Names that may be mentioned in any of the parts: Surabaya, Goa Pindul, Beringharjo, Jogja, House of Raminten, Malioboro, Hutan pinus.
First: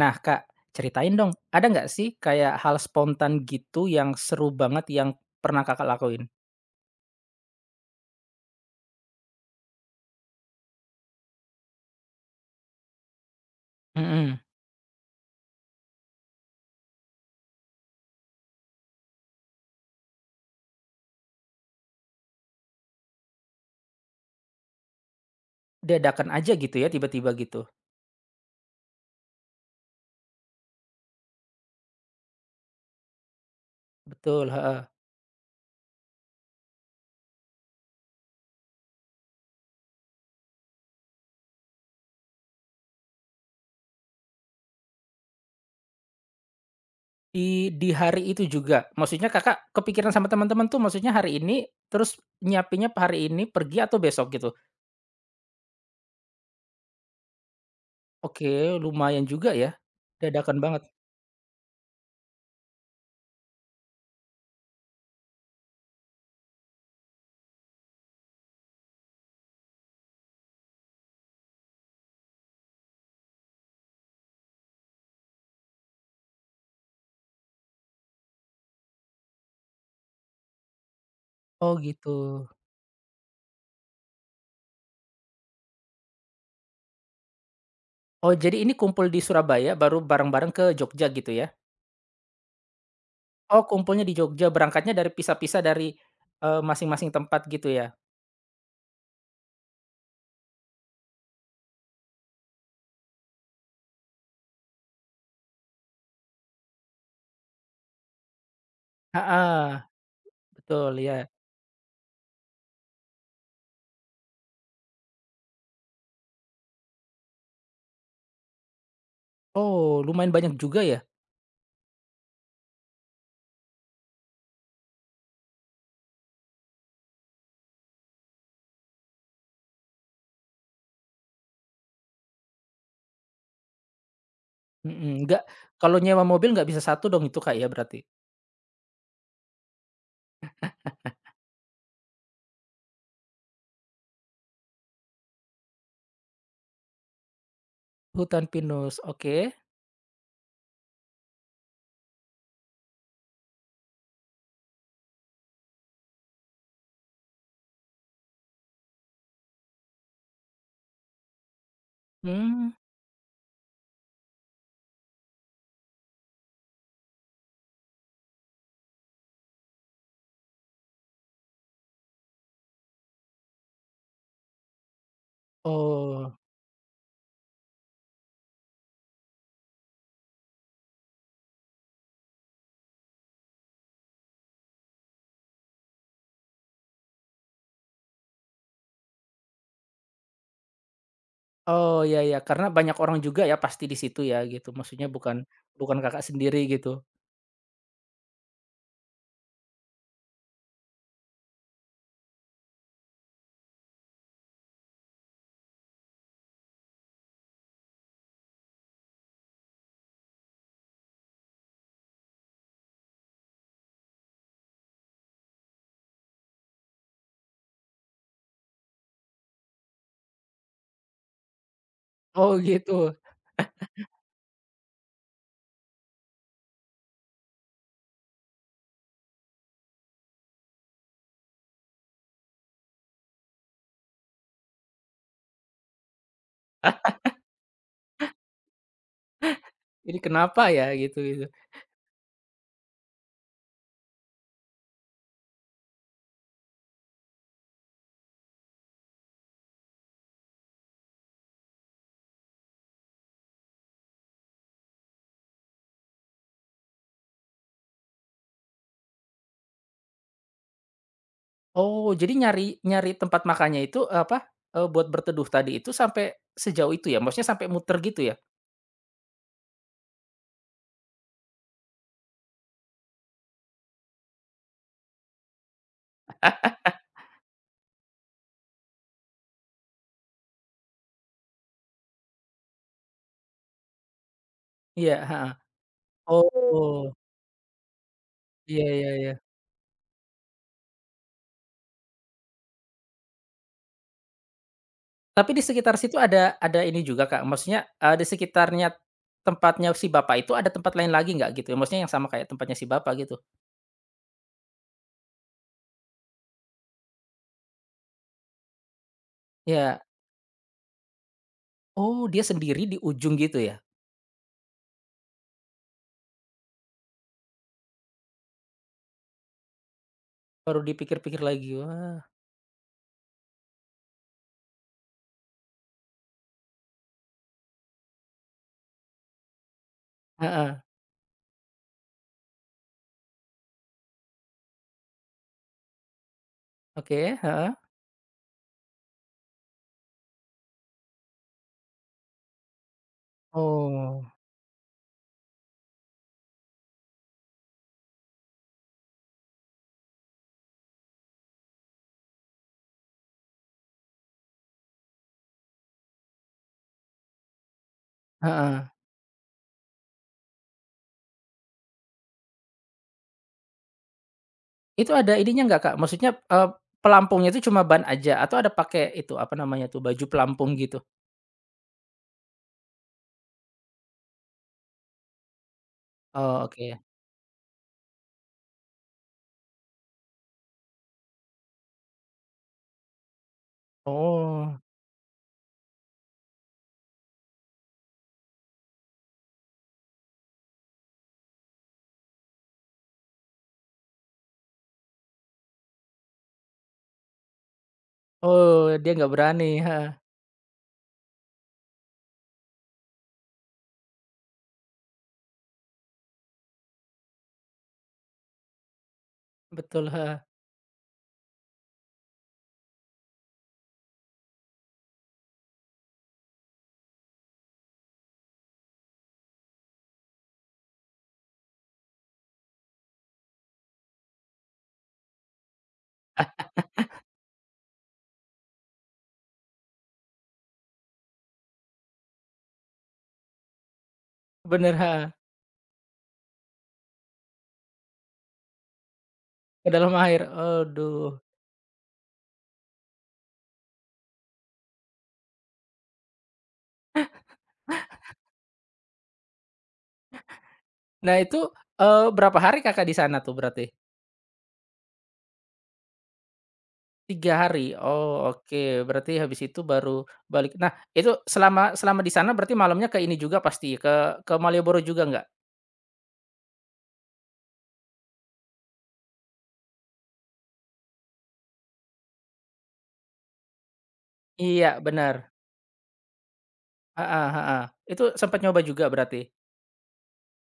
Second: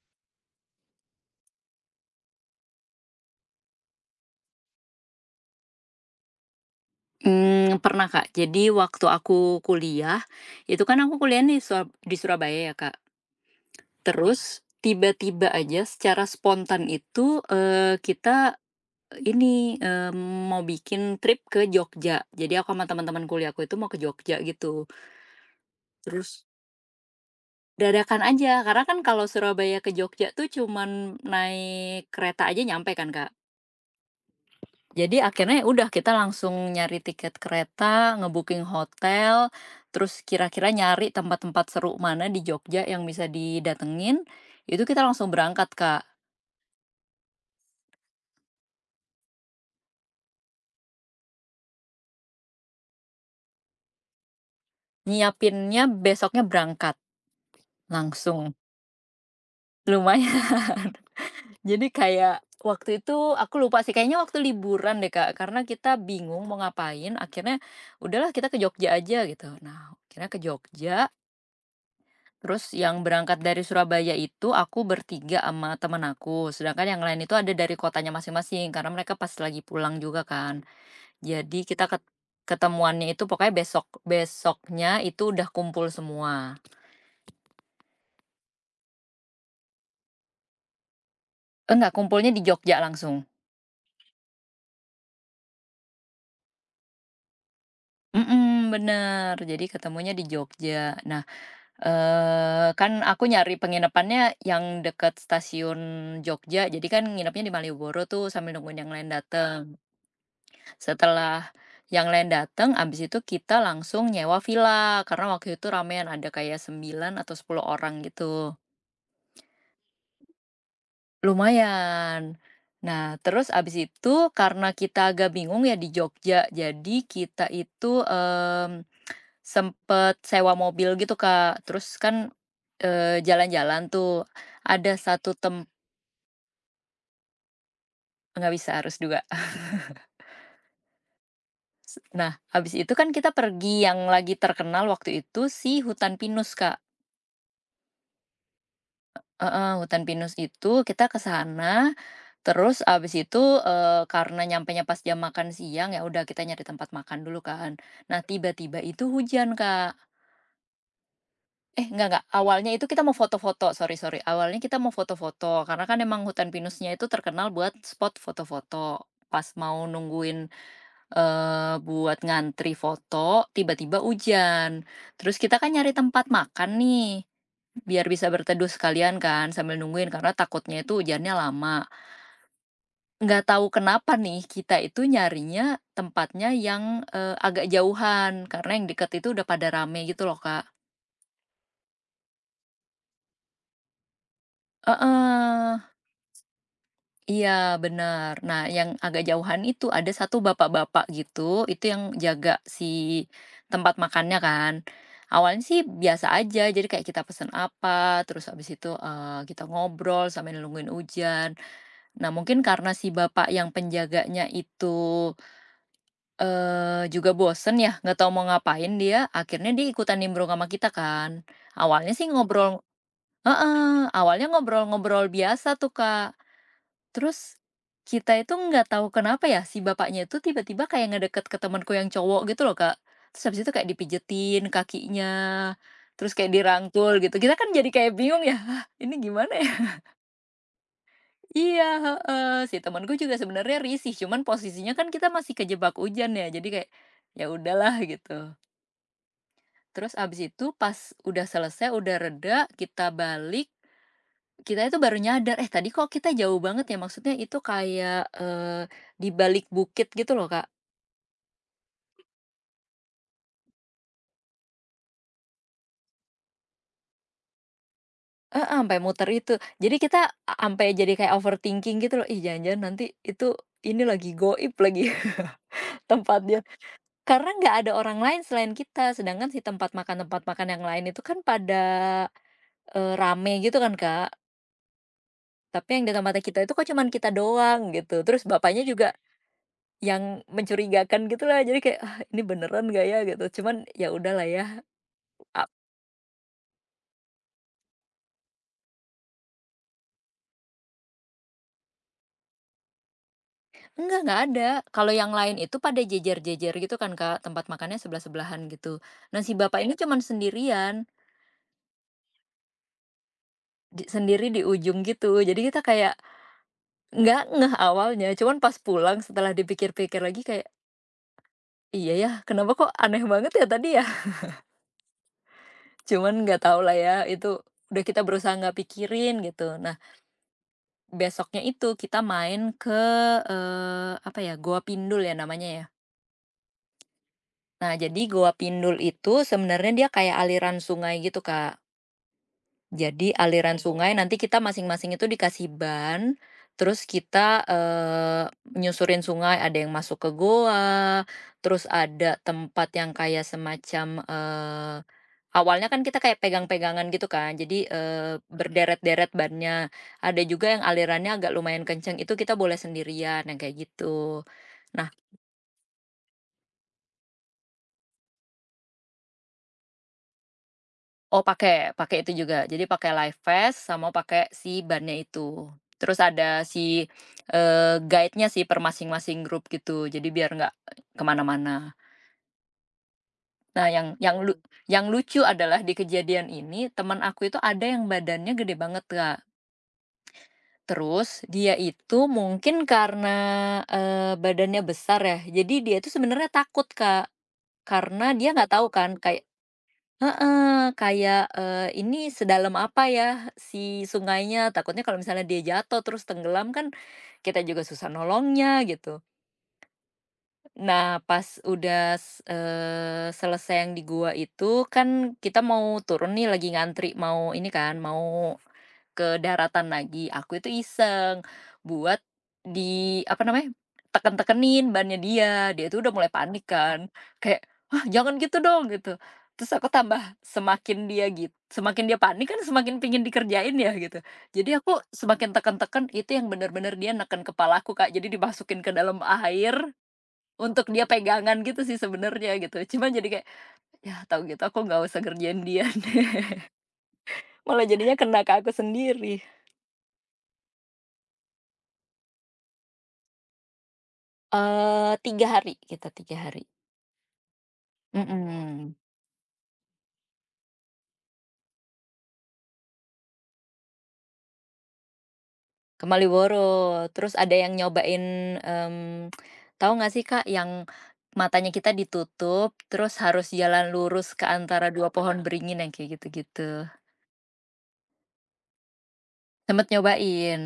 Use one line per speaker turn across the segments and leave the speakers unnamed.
Nah, Kak, ceritain dong, ada nggak sih kayak hal spontan gitu yang seru banget yang pernah Kakak lakuin?
Pernah Kak. Jadi waktu aku kuliah, itu kan aku kuliah di Surabaya ya Kak.
Mhm.
Terus tiba-tiba aja secara spontan itu, kita ini, eee, mau bikin trip ke Jogja. Jadi aku sama teman-teman kuliahku itu mau ke Jogja gitu.
Dadakan
Terus
aja gitu ya, tiba-tiba gitu?
dadakan aja, karena kan kalau Surabaya ke Jogja tuh cuman naik kereta aja nyampe kan Kak.
Betul, heeh.
Jadi akhirnya ya udah kita langsung nyari tiket kereta, ngebooking hotel, terus kira-kira nyari tempat-tempat seru mana di Jogja yang bisa didatengin, itu kita langsung berangkat, Kak.
Di hari itu juga? Maksudnya Kakak kepikiran sama teman-teman tuh maksudnya hari ini, terus nyiapinnya hari ini, pergi atau besok gitu?
Nyiapinnya besoknya berangkat langsung,
Oke, lumayan juga ya,
lumayan.
dadakan banget.
Jadi kayak waktu itu aku lupa sih, kayaknya waktu liburan deh, Kak, karena kita bingung mau ngapain, akhirnya udahlah kita ke Jogja aja gitu. Nah, akhirnya ke Jogja. Terus yang berangkat dari Surabaya itu aku bertiga sama temen aku, sedangkan yang lain itu ada dari kotanya masing-masing karena mereka pas lagi pulang juga kan. Jadi
Oh
kita
gitu.
ketemuannya itu pokoknya besok besoknya itu udah kumpul semua.
Oh, jadi ini kumpul di Surabaya baru bareng-bareng ke Jogja gitu ya?
Enggak, kumpulnya di Jogja langsung.
Oh, kumpulnya di Jogja, berangkatnya dari pisah-pisah dari, masing-masing tempat gitu ya?
Mm-mm, bener. Jadi ketemunya di Jogja. Nah, eh kan aku nyari penginapannya yang deket stasiun Jogja. Jadi kan nginepnya di Malioboro tuh sambil nungguin yang lain dateng.
Heeh, betul, ya.
Setelah yang lain datang, abis itu kita langsung nyewa villa, karena waktu itu ramean, ada kayak 9 atau 10 orang gitu.
Oh, lumayan banyak juga ya?
Lumayan. Nah, terus abis itu karena kita agak bingung ya di Jogja, jadi kita itu, sempet sewa mobil gitu, Kak. Terus kan, jalan-jalan tuh, ada
Mhm,
satu
nggak, kalau nyewa mobil nggak bisa satu dong itu, Kak, ya berarti?
nggak bisa, harus juga. Nah, abis itu kan kita pergi yang lagi terkenal waktu itu si hutan pinus, Kak.
Hutan pinus, oke.
Heeh, hutan pinus itu kita ke sana, terus abis itu, karena nyampenya pas jam makan siang, ya udah kita nyari tempat makan dulu kan. Nah, tiba-tiba itu hujan, Kak. Eh, enggak, awalnya
Mmm,
itu kita mau foto-foto, sorry sorry, awalnya kita mau foto-foto, karena kan emang hutan pinusnya itu terkenal buat spot foto-foto. Pas mau nungguin, buat ngantri foto, tiba-tiba hujan. Terus kita kan nyari tempat
oh.
makan nih, biar bisa berteduh sekalian kan sambil nungguin karena takutnya itu hujannya lama. Nggak tahu kenapa nih kita itu nyarinya tempatnya yang, agak jauhan, karena yang deket itu udah pada rame gitu loh, Kak.
Oh, ya ya, karena banyak orang juga ya pasti di situ ya gitu, maksudnya bukan
Heeh.
bukan Kakak sendiri gitu?
Iya benar. Nah yang agak jauhan itu ada satu bapak-bapak gitu, itu yang jaga si tempat makannya kan. Awalnya sih biasa aja, jadi kayak kita pesen apa, terus habis itu kita ngobrol sambil nungguin hujan. Nah mungkin karena si bapak yang penjaganya itu juga bosen ya, nggak tahu mau ngapain dia, akhirnya dia ikutan nimbrung sama kita kan. Awalnya sih
Oh,
ngobrol.
gitu,
Heeh, awalnya ngobrol-ngobrol biasa tuh Kak. Terus, kita itu nggak tahu kenapa ya, si bapaknya itu tiba-tiba kayak ngedeket ke temanku yang cowok gitu loh, Kak. Terus habis itu kayak dipijetin kakinya, terus kayak dirangkul gitu. Kita kan jadi kayak bingung ya, "Hah, ini gimana ya?"
ini kenapa ya gitu gitu.
Iya, heeh. Si temanku juga sebenarnya risih, cuman posisinya kan kita masih kejebak hujan ya, jadi kayak, ya udahlah gitu. Terus abis itu pas udah selesai, udah reda, kita balik. Kita itu baru nyadar, "Eh, tadi kok kita jauh banget ya?" Maksudnya itu kayak, di balik bukit gitu loh, Kak.
Oh, jadi nyari nyari tempat makannya itu, buat berteduh tadi itu sampai sejauh itu ya? Maksudnya sampai muter gitu ya?
Heeh, ampe muter itu. Jadi kita ampe jadi kayak overthinking gitu loh, "Ih, jangan-jangan nanti itu ini lagi goib lagi tempatnya." Karena nggak ada orang lain selain kita, sedangkan si tempat makan yang lain itu kan pada, rame gitu kan, Kak.
Iya, heeh.
Tapi yang di tempatnya kita itu kok cuman
Oh,
kita doang gitu. Terus bapaknya
iya iya
juga
iya.
yang mencurigakan gitu lah, jadi kayak, "Ah, ini beneran gak ya?" Gitu. Cuman ya udahlah ya.
Tapi di
A
sekitar situ ada ini juga, Kak, maksudnya, di sekitarnya tempatnya si bapak itu ada tempat lain lagi nggak gitu ya? Maksudnya yang sama kayak tempatnya si bapak gitu?
enggak ada. Kalau yang lain itu pada jejer-jejer gitu kan, Kak, tempat makannya sebelah-sebelahan gitu. Nah, si bapak ini, iya,
Ya,
cuman sendirian,
oh dia sendiri di ujung gitu ya?
sendiri di ujung gitu. Jadi kita kayak nggak ngeh awalnya, cuman pas pulang setelah dipikir-pikir lagi kayak,
Baru dipikir-pikir lagi,
"Iya
wah,
ya, kenapa kok aneh banget ya tadi ya?" Cuman nggak tahu lah ya, itu udah kita berusaha nggak pikirin gitu. Nah,
heeh,
besoknya itu kita main ke, apa ya, Goa Pindul ya namanya ya.
oke, heeh.
Nah, jadi Goa Pindul itu sebenarnya dia kayak aliran sungai gitu, Kak. Jadi aliran sungai
Oh,
nanti kita masing-masing itu dikasih ban, terus kita, nyusurin sungai, ada yang masuk ke goa, terus ada tempat yang kayak semacam, awalnya kan kita kayak pegang-pegangan gitu kan, jadi,
heeh.
berderet-deret bannya. Ada juga yang alirannya agak lumayan kenceng, itu kita boleh sendirian, yang kayak gitu. Nah,
Itu ada ininya nggak, Kak? Maksudnya, pelampungnya itu cuma ban aja atau ada pakai itu, apa namanya tuh, baju pelampung gitu?
oh pakai, pakai itu juga. Jadi pakai life vest sama pakai si bannya itu. Terus ada
Oh, oke.
si, guide-nya sih per masing-masing grup gitu. Jadi biar nggak kemana-mana. Nah yang lu
Oh
Mmm. yang lucu adalah di kejadian ini teman aku itu ada yang badannya gede banget, Kak. Terus dia itu mungkin karena, badannya besar ya, jadi dia itu sebenarnya takut, Kak. Karena dia nggak
oh,
tahu
dia
kan
nggak
kayak
berani, heeh,
heeh, kayak, ini sedalam apa ya si sungainya, takutnya kalau misalnya dia jatuh terus tenggelam kan kita juga susah nolongnya gitu.
betul, heeh,
Nah pas udah selesai yang di gua itu kan kita mau turun nih lagi ngantri mau ini kan, mau ke daratan lagi, aku itu iseng buat di apa namanya, teken-tekenin bannya dia. Dia itu udah mulai panik kan, kayak, "Hah, jangan gitu dong," gitu. Terus aku tambah semakin dia gitu semakin dia panik kan semakin pingin dikerjain ya gitu. Jadi
bener,
aku
heeh,
semakin teken-teken, itu yang bener-bener dia neken kepalaku, Kak. Jadi dimasukin ke dalam air
ke dalam air,
untuk dia
aduh.
pegangan gitu sih sebenarnya gitu. Cuman jadi kayak, ya tahu gitu aku nggak usah kerjain dia deh. Malah jadinya kena ke aku sendiri.
Nah itu, berapa hari Kakak di sana tuh berarti?
3 hari, kita 3 hari.
Tiga hari? Oh oke,
Mhm.
berarti habis itu baru balik. Nah itu selama selama di sana berarti malamnya ke ini juga pasti, ke Malioboro juga nggak?
Ke Malioboro, terus ada yang nyobain, tahu nggak sih Kak yang matanya kita ditutup, terus harus jalan lurus ke antara
Iya
2 pohon
bener,
beringin, yang kayak gitu-gitu.
heeh heeh. Itu sempet nyoba juga berarti?
Sempet nyobain.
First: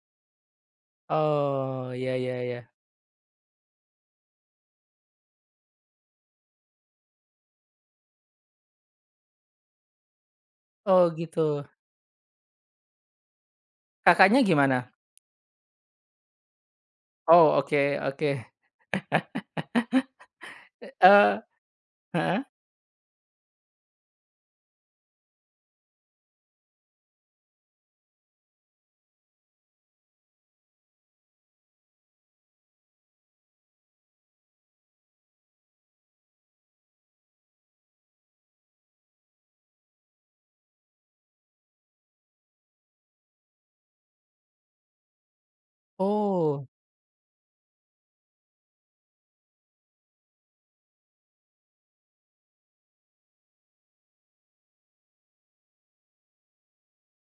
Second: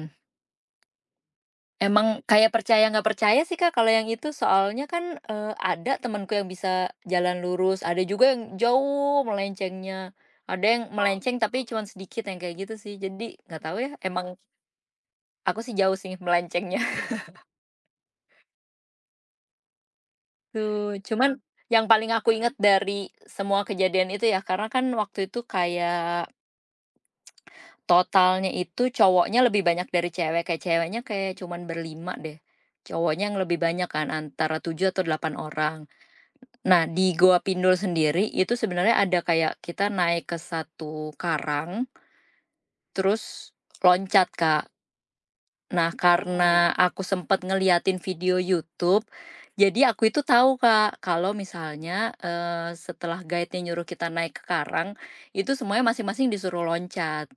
Oh ya
Emang
ya
kayak
ya.
percaya nggak percaya sih Kak kalau yang itu, soalnya kan, ada temenku yang bisa jalan lurus, ada juga yang jauh melencengnya, ada yang
Oh
melenceng tapi
gitu.
cuman sedikit, yang kayak gitu sih. Jadi nggak tahu ya, emang.
Kakaknya gimana?
Aku sih jauh sih melencengnya
Oh oke oke.
tuh, cuman
Eee,
yang paling aku
heeh?
ingat dari semua kejadian itu ya, karena kan waktu itu kayak totalnya itu cowoknya lebih banyak dari cewek, kayak ceweknya kayak cuman berlima deh, cowoknya yang lebih banyak kan antara 7 atau 8 orang. Nah, di Goa Pindul sendiri itu sebenarnya ada kayak kita naik ke satu karang, terus loncat, Kak. Nah,
Oh
karena aku sempet ngeliatin video YouTube, jadi aku itu tahu, Kak, kalau misalnya, setelah guide-nya nyuruh kita naik ke karang, itu semuanya masing-masing disuruh loncat.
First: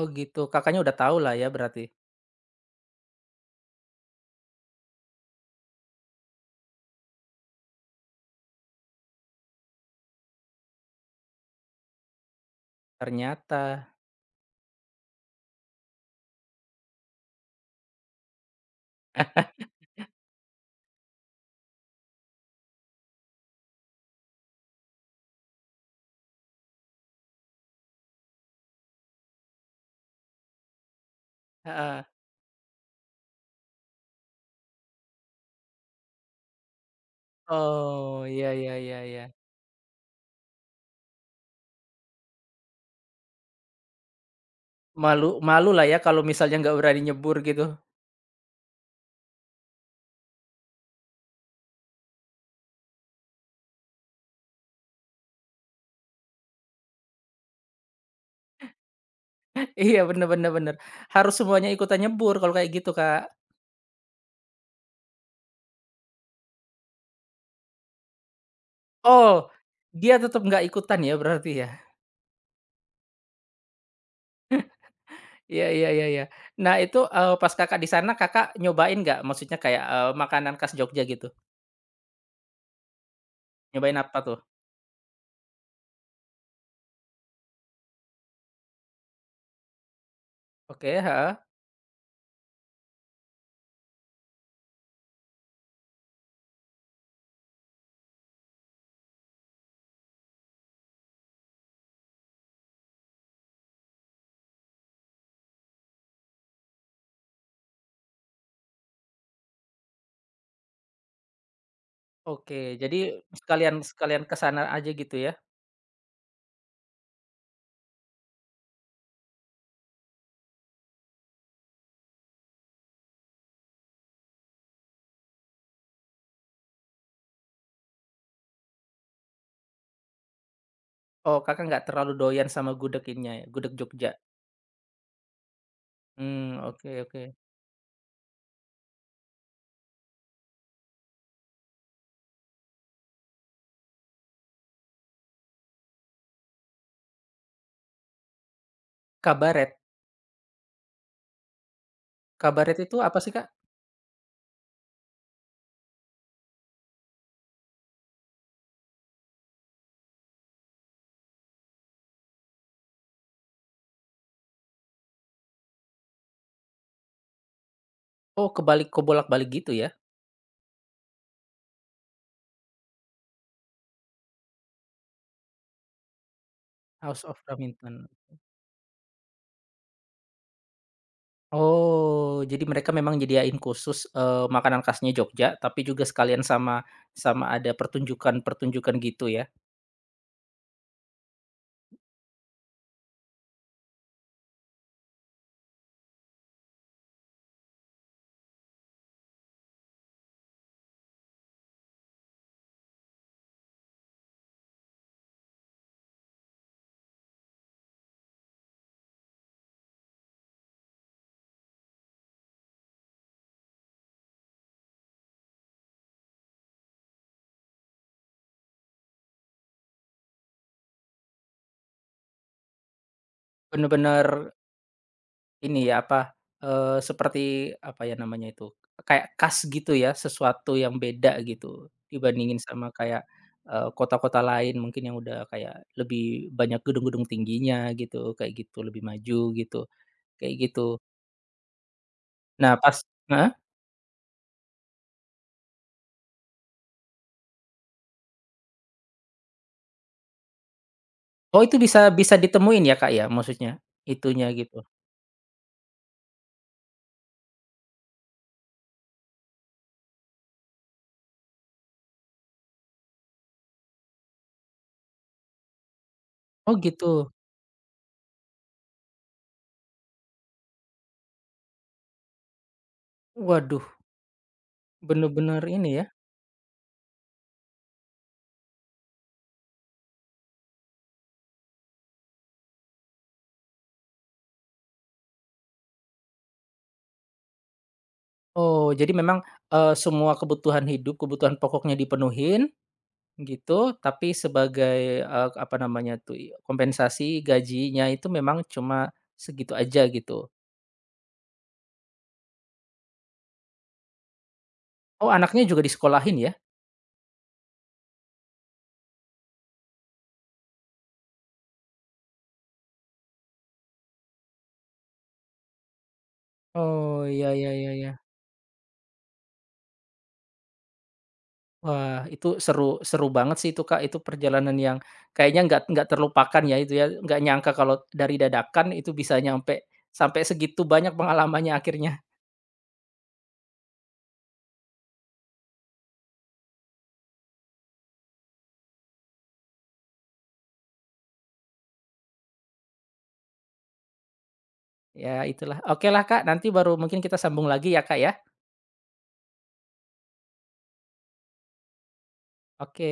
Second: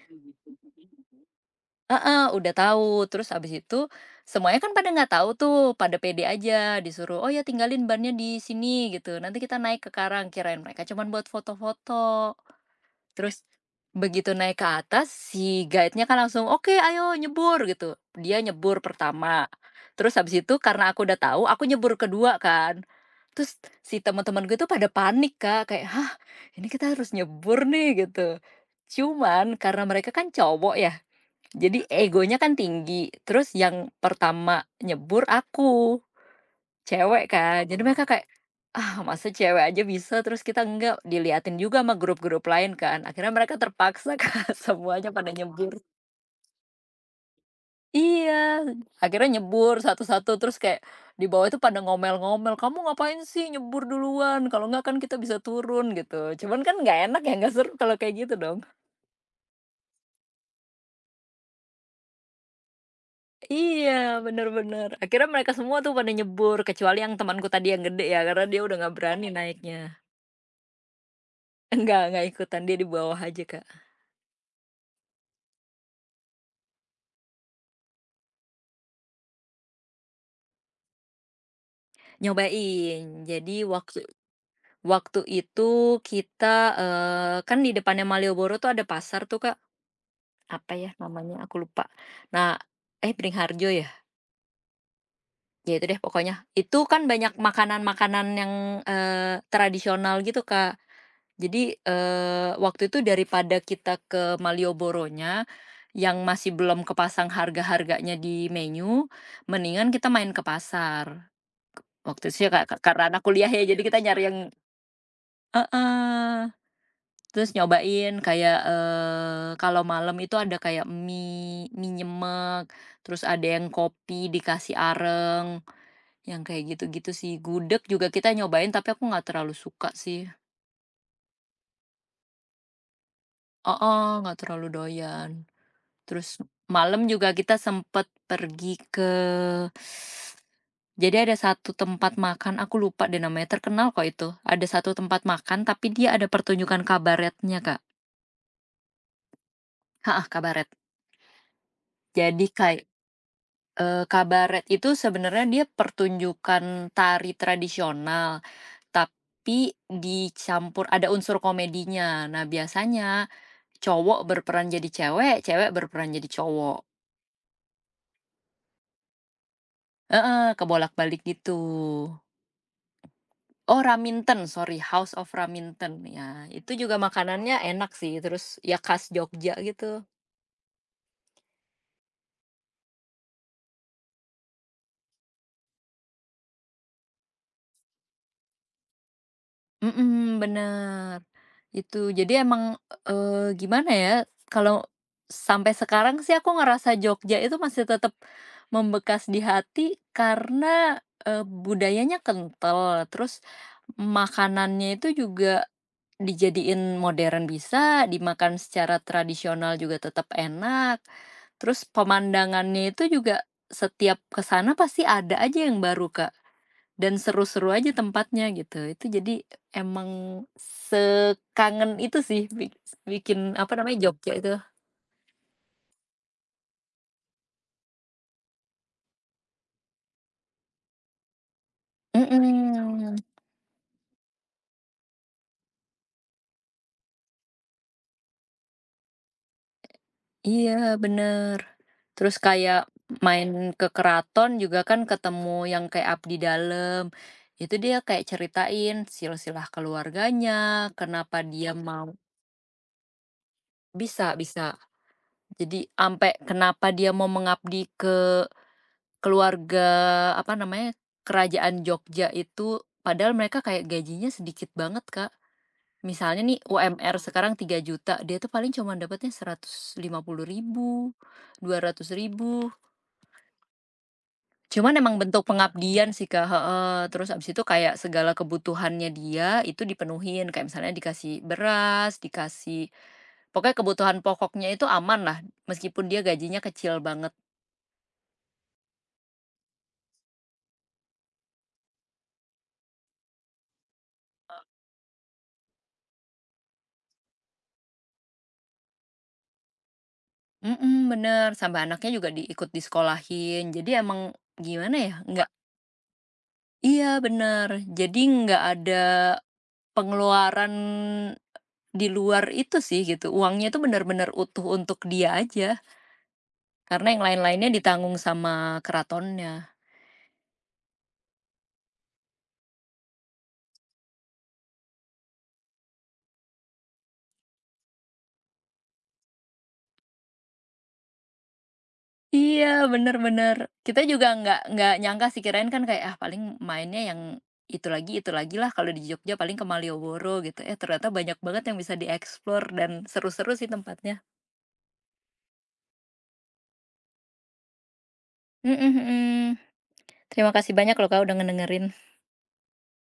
oh gitu, Kakaknya udah tahu lah ya berarti?
Heeh, udah tahu. Terus abis itu semuanya kan pada nggak tahu tuh, pada pede aja disuruh, "Oh ya tinggalin bannya di sini," gitu, "nanti kita naik ke karang." Kirain mereka cuman buat foto-foto. Terus
Ternyata
begitu naik ke atas si guide-nya kan langsung, "Oke, ayo nyebur," gitu. Dia nyebur pertama, terus habis itu karena aku udah tahu, aku nyebur kedua kan. Terus si teman-teman gue tuh pada panik, Kak, kayak, "Hah, ini kita harus nyebur nih," gitu. Cuman karena mereka kan cowok ya, jadi
heeh.
egonya kan tinggi. Terus yang pertama nyebur aku. Cewek kan, jadi mereka kayak,
Oh ya ya
"Ah,
ya
masa
ya.
cewek aja bisa, terus kita enggak?" Diliatin juga sama grup-grup lain kan, akhirnya mereka terpaksa Kak, semuanya pada
Malu malu
nyebur.
lah ya kalau misalnya nggak berani nyebur gitu.
Iya, akhirnya nyebur satu-satu, terus kayak di bawah itu pada ngomel-ngomel, "Kamu ngapain sih nyebur duluan? Kalau enggak kan kita bisa turun," gitu. Cuman kan nggak enak ya, nggak seru kalau kayak gitu dong.
Iya, bener bener bener. Harus semuanya ikutan nyebur kalau kayak gitu, Kak.
Iya, bener bener. Akhirnya mereka semua tuh pada nyebur, kecuali yang temanku tadi yang gede ya, karena dia udah nggak berani
Oh,
naiknya.
dia tetap nggak ikutan ya berarti ya?
Enggak, nggak ikutan, dia di bawah aja, Kak.
Iya iya iya iya. Nah itu, pas Kakak di sana Kakak nyobain nggak? Maksudnya kayak, makanan khas Jogja gitu?
Nyobain. Jadi
Nyobain
waktu
apa tuh?
waktu itu kita, kan di depannya Malioboro tuh ada pasar tuh, Kak, apa ya
Oke, heeh.
namanya aku lupa. Nah, eh, Beringharjo ya? Ya itu deh pokoknya. Itu kan banyak makanan-makanan yang, tradisional gitu, Kak. Jadi, waktu itu daripada kita ke Malioboronya, yang masih belum kepasang harga-harganya di menu, mendingan kita main ke pasar. Waktu itu sih
Oke,
kak,
jadi
karena anak kuliah ya,
sekalian
jadi kita nyari
sekalian ke
yang
sana aja gitu ya?
heeh, terus nyobain kayak, kalau malam itu ada kayak mie mie nyemek, terus ada yang kopi dikasih areng, yang kayak gitu-gitu sih. Gudeg juga kita nyobain tapi aku nggak terlalu suka sih.
Oh, Kakak nggak terlalu doyan sama gudeg ininya ya, gudeg Jogja?
Oh, nggak terlalu doyan. Terus
Mmm, oke
malam
oke.
juga kita sempet pergi ke, jadi ada satu tempat makan, aku lupa deh namanya, terkenal kok itu. Ada satu tempat makan tapi dia ada pertunjukan kabaretnya, Kak.
Kabaret?
Heeh, kabaret. Jadi
Kabaret
kayak,
itu apa sih, Kak?
Kabaret itu sebenarnya dia pertunjukan tari tradisional, tapi dicampur ada unsur komedinya. Nah, biasanya cowok berperan jadi cewek, cewek berperan jadi cowok.
Oh, kebalik kebolak-balik gitu ya?
Heeh, kebolak-balik gitu. Oh, Raminten, sorry, House of Raminten, ya. Itu juga
House of
makanannya enak
Raminten.
sih, terus ya khas Jogja gitu.
Oh, jadi mereka memang nyediain khusus, makanan khasnya Jogja, tapi juga sekalian sama sama ada pertunjukan-pertunjukan gitu ya?
Mhm, bener. Itu jadi emang, gimana ya, kalau sampai sekarang sih aku ngerasa Jogja itu masih tetap membekas di hati karena, budayanya kental, terus makanannya itu juga dijadiin modern bisa, dimakan secara tradisional juga tetap enak, terus pemandangannya itu juga setiap kesana pasti ada aja yang baru, Kak. Dan seru-seru aja tempatnya gitu. Itu jadi emang sekangen itu sih bikin apa namanya,
Bener-bener
Jogja itu.
ini ya, apa, seperti, apa ya namanya itu, kayak khas gitu ya, sesuatu yang beda gitu, dibandingin sama
Mhm,
kayak, kota-kota lain mungkin yang udah kayak lebih banyak gedung-gedung tingginya gitu, kayak gitu, lebih maju gitu, kayak
iya
gitu.
bener. Terus
Nah
kayak
pas
main
heeh?
ke keraton juga kan ketemu yang kayak abdi dalam. Itu dia kayak ceritain silsilah keluarganya, kenapa
Oh
dia
itu bisa
mau.
bisa ditemuin ya Kak ya maksudnya?
Bisa,
Itunya
bisa.
gitu?
Jadi ampe kenapa dia mau mengabdi ke keluarga, apa namanya, kerajaan Jogja itu padahal mereka kayak gajinya sedikit banget, Kak. Misalnya nih,
Oh
UMR
gitu?
sekarang 3 juta, dia tuh paling cuma dapatnya 150 ribu, 200 ribu.
Waduh,
Cuman emang bentuk
bener-bener ini ya.
pengabdian sih, Kak, heeh. Terus abis itu kayak segala kebutuhannya dia itu dipenuhin, kayak misalnya dikasih beras, dikasih pokoknya kebutuhan pokoknya itu aman lah, meskipun dia gajinya kecil banget.
Oh jadi memang, semua kebutuhan hidup, kebutuhan pokoknya dipenuhin gitu, tapi sebagai, apa namanya tuh, kompensasi gajinya itu memang cuma segitu aja gitu.
Mhm, bener, sampai anaknya juga diikut ikut disekolahin. Jadi emang gimana ya, wah,
Oh
nggak.
anaknya juga disekolahin ya?
Iya, bener. Jadi nggak ada pengeluaran di luar itu sih, gitu. Uangnya itu bener-bener utuh untuk dia aja, karena yang
Oh, iya
lain-lainnya
iya iya iya.
ditanggung sama keratonnya.
Wah, itu seru seru banget sih itu, Kak. Itu perjalanan yang kayaknya nggak terlupakan ya itu ya, nggak nyangka kalau dari dadakan itu bisa nyampe sampai segitu banyak pengalamannya akhirnya.
Iya, bener bener. Kita juga nggak nyangka sih, kirain kan kayak, ah, paling mainnya yang itu lagi lah, kalau di Jogja paling ke Malioboro gitu. Eh, ternyata banyak banget yang bisa dieksplor dan seru-seru sih tempatnya.
Ya itulah. Oke lah Kak, nanti baru mungkin kita sambung lagi ya, Kak, ya.
Mhm mhm. Terima kasih banyak loh Kak, udah ngedengerin.
Oke.